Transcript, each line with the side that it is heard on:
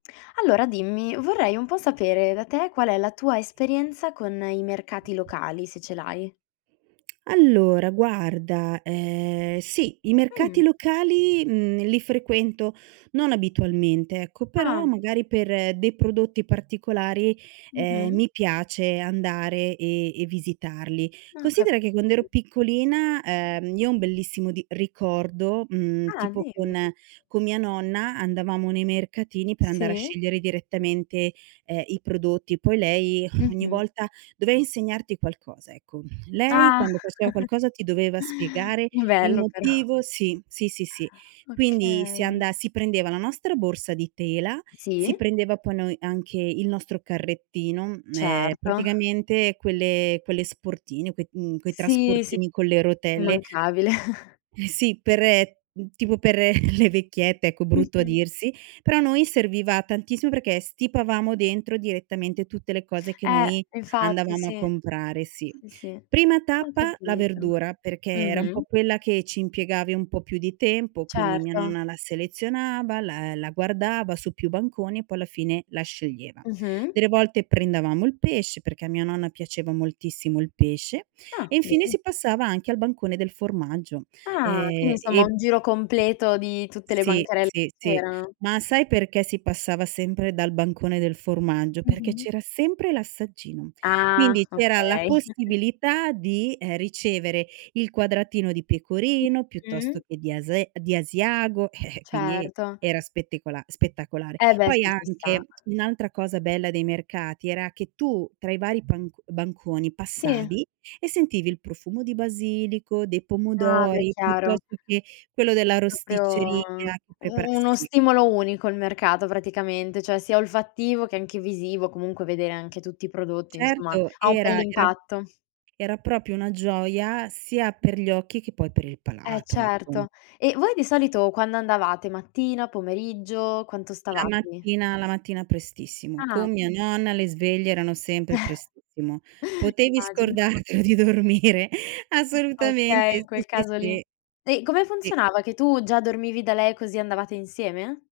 left: Allora, dimmi: vorrei un po' sapere da te qual è la tua esperienza con i mercati locali, se ce l'hai.
right: Allora, guarda, ehm, sì, i
left: Mh.
right: mercati locali, mhmm, li frequento non abitualmente, ecco. Però,
left: Ah.
right: magari, per dei prodotti particolari, ehm,
left: Mh-mh.
right: mi piace andare e e visitarli.
left: Ah, cap
right: Considera che quand'ero piccolina ehm, io ho un bellissimo di ricordo, mhmm,
left: Ah,
right: tipo
left: dimmi.
right: con con mia nonna andavamo nei mercatini per andare a
left: Sì.
right: scegliere direttamente, ehm, i prodotti. Poi lei ogni
left: Mh-mh.
right: volta, doveva insegnarti qualcosa, ecco. Lei,
left: Ah
right: quando faceva qualcosa, ti doveva spiegare il
left: Bello però.
right: motivo sì. Sì, sì, sì. Quindi si
left: Okay.
right: anda si prendeva la nostra borsa di tela, si
left: Sì.
right: prendeva poi, noi, anche il nostro carrettino, m ehm,
left: Certo.
right: praticamente quelle quelle sportine, quei mhmm, quei
left: Sì, sì.
right: trasportini con le rotelle
left: immancabile.
right: Sì, per mhmm, tipo per le vecchiette ecco brutto a
left: Mh-mh.
right: dirsi; però a noi serviva tantissimo perché stipavamo dentro direttamente tutte le cose che
left: Eh,
right: noi
left: infatti,
right: andavamo a
left: sì.
right: comprare, sì.
left: Sì, sì,
right: Prima
left: ho
right: tappa la
left: capito.
right: verdura, perché era un po'
left: Mh-mh.
right: quella che ci impiegavi un po' più di tempo, quindi mia
left: Certo
right: nonna la selezionava, la la guardava su più banconi e poi alla fine la sceglieva.
left: Mh-mh.
right: Delle volte prendevamo il pesce- perché a mia nonna piaceva moltissimo il pesce-
left: Ah,
right: e infine
left: bene.
right: si passava anche al bancone del formaggio.
left: Ah!
right: Ehm,
left: Quindi insomma,
right: e
left: un giro completo di tutte le
right: Si.
left: bancarel
right: Sì,
left: che
right: sì.
left: c'erano.
right: Ma sai perché si passava sempre dal bancone del formaggio? Perché
left: Mh-mh.
right: c'era sempre l'assaggino;
left: Ah,
right: quindi c'era la
left: okay.
right: possibilità di, ehm, ricevere il quadratino di pecorino, piuttosto
left: Mh-mh.
right: che di ase di asiago, quindi
left: Certo.
right: era spettecola spettacolare.
left: Eh, beh,
right: Poi
left: sì ci sta.
right: anche un'altra cosa bella dei mercati era che tu, tra i vari panc banconi,
left: Si.
right: passavi e sentivi il profumo di basilico, dei
left: Ah, beh,
right: pomodori,
left: chiaro.
right: piuttosto che quello della
left: È proprio
right: rosticceria che prepara
left: u uno
right: sì.
left: stimolo unico il mercato, praticamente, cioè sia olfattivo che anche visivo, comunque vedere anche tutti i prodotti, insomma,
right: Certo,
left: ha un
right: era era
left: bell'impatto.
right: era proprio una gioia sia per gli occhi che, poi, per il
left: Eh
right: palato, ecco.
left: certo. E voi di solito quando andavate? Mattina? Pomeriggio? Quanto
right: La
left: stavate lì?
right: mattina la mattina prestissimo.
left: Ah.
right: Con mia nonna le sveglie erano sempre prestissimo. Potevi
left: Immagino.
right: scordartelo di dormire.
left: [unintelligible] Okay,
right: Assolutamente,
left: in
right: si,
left: quel
right: si,
left: caso lì.
right: si.
left: E come
right: Sì.
left: funzionava? Che tu già dormivi da lei così andavate insieme?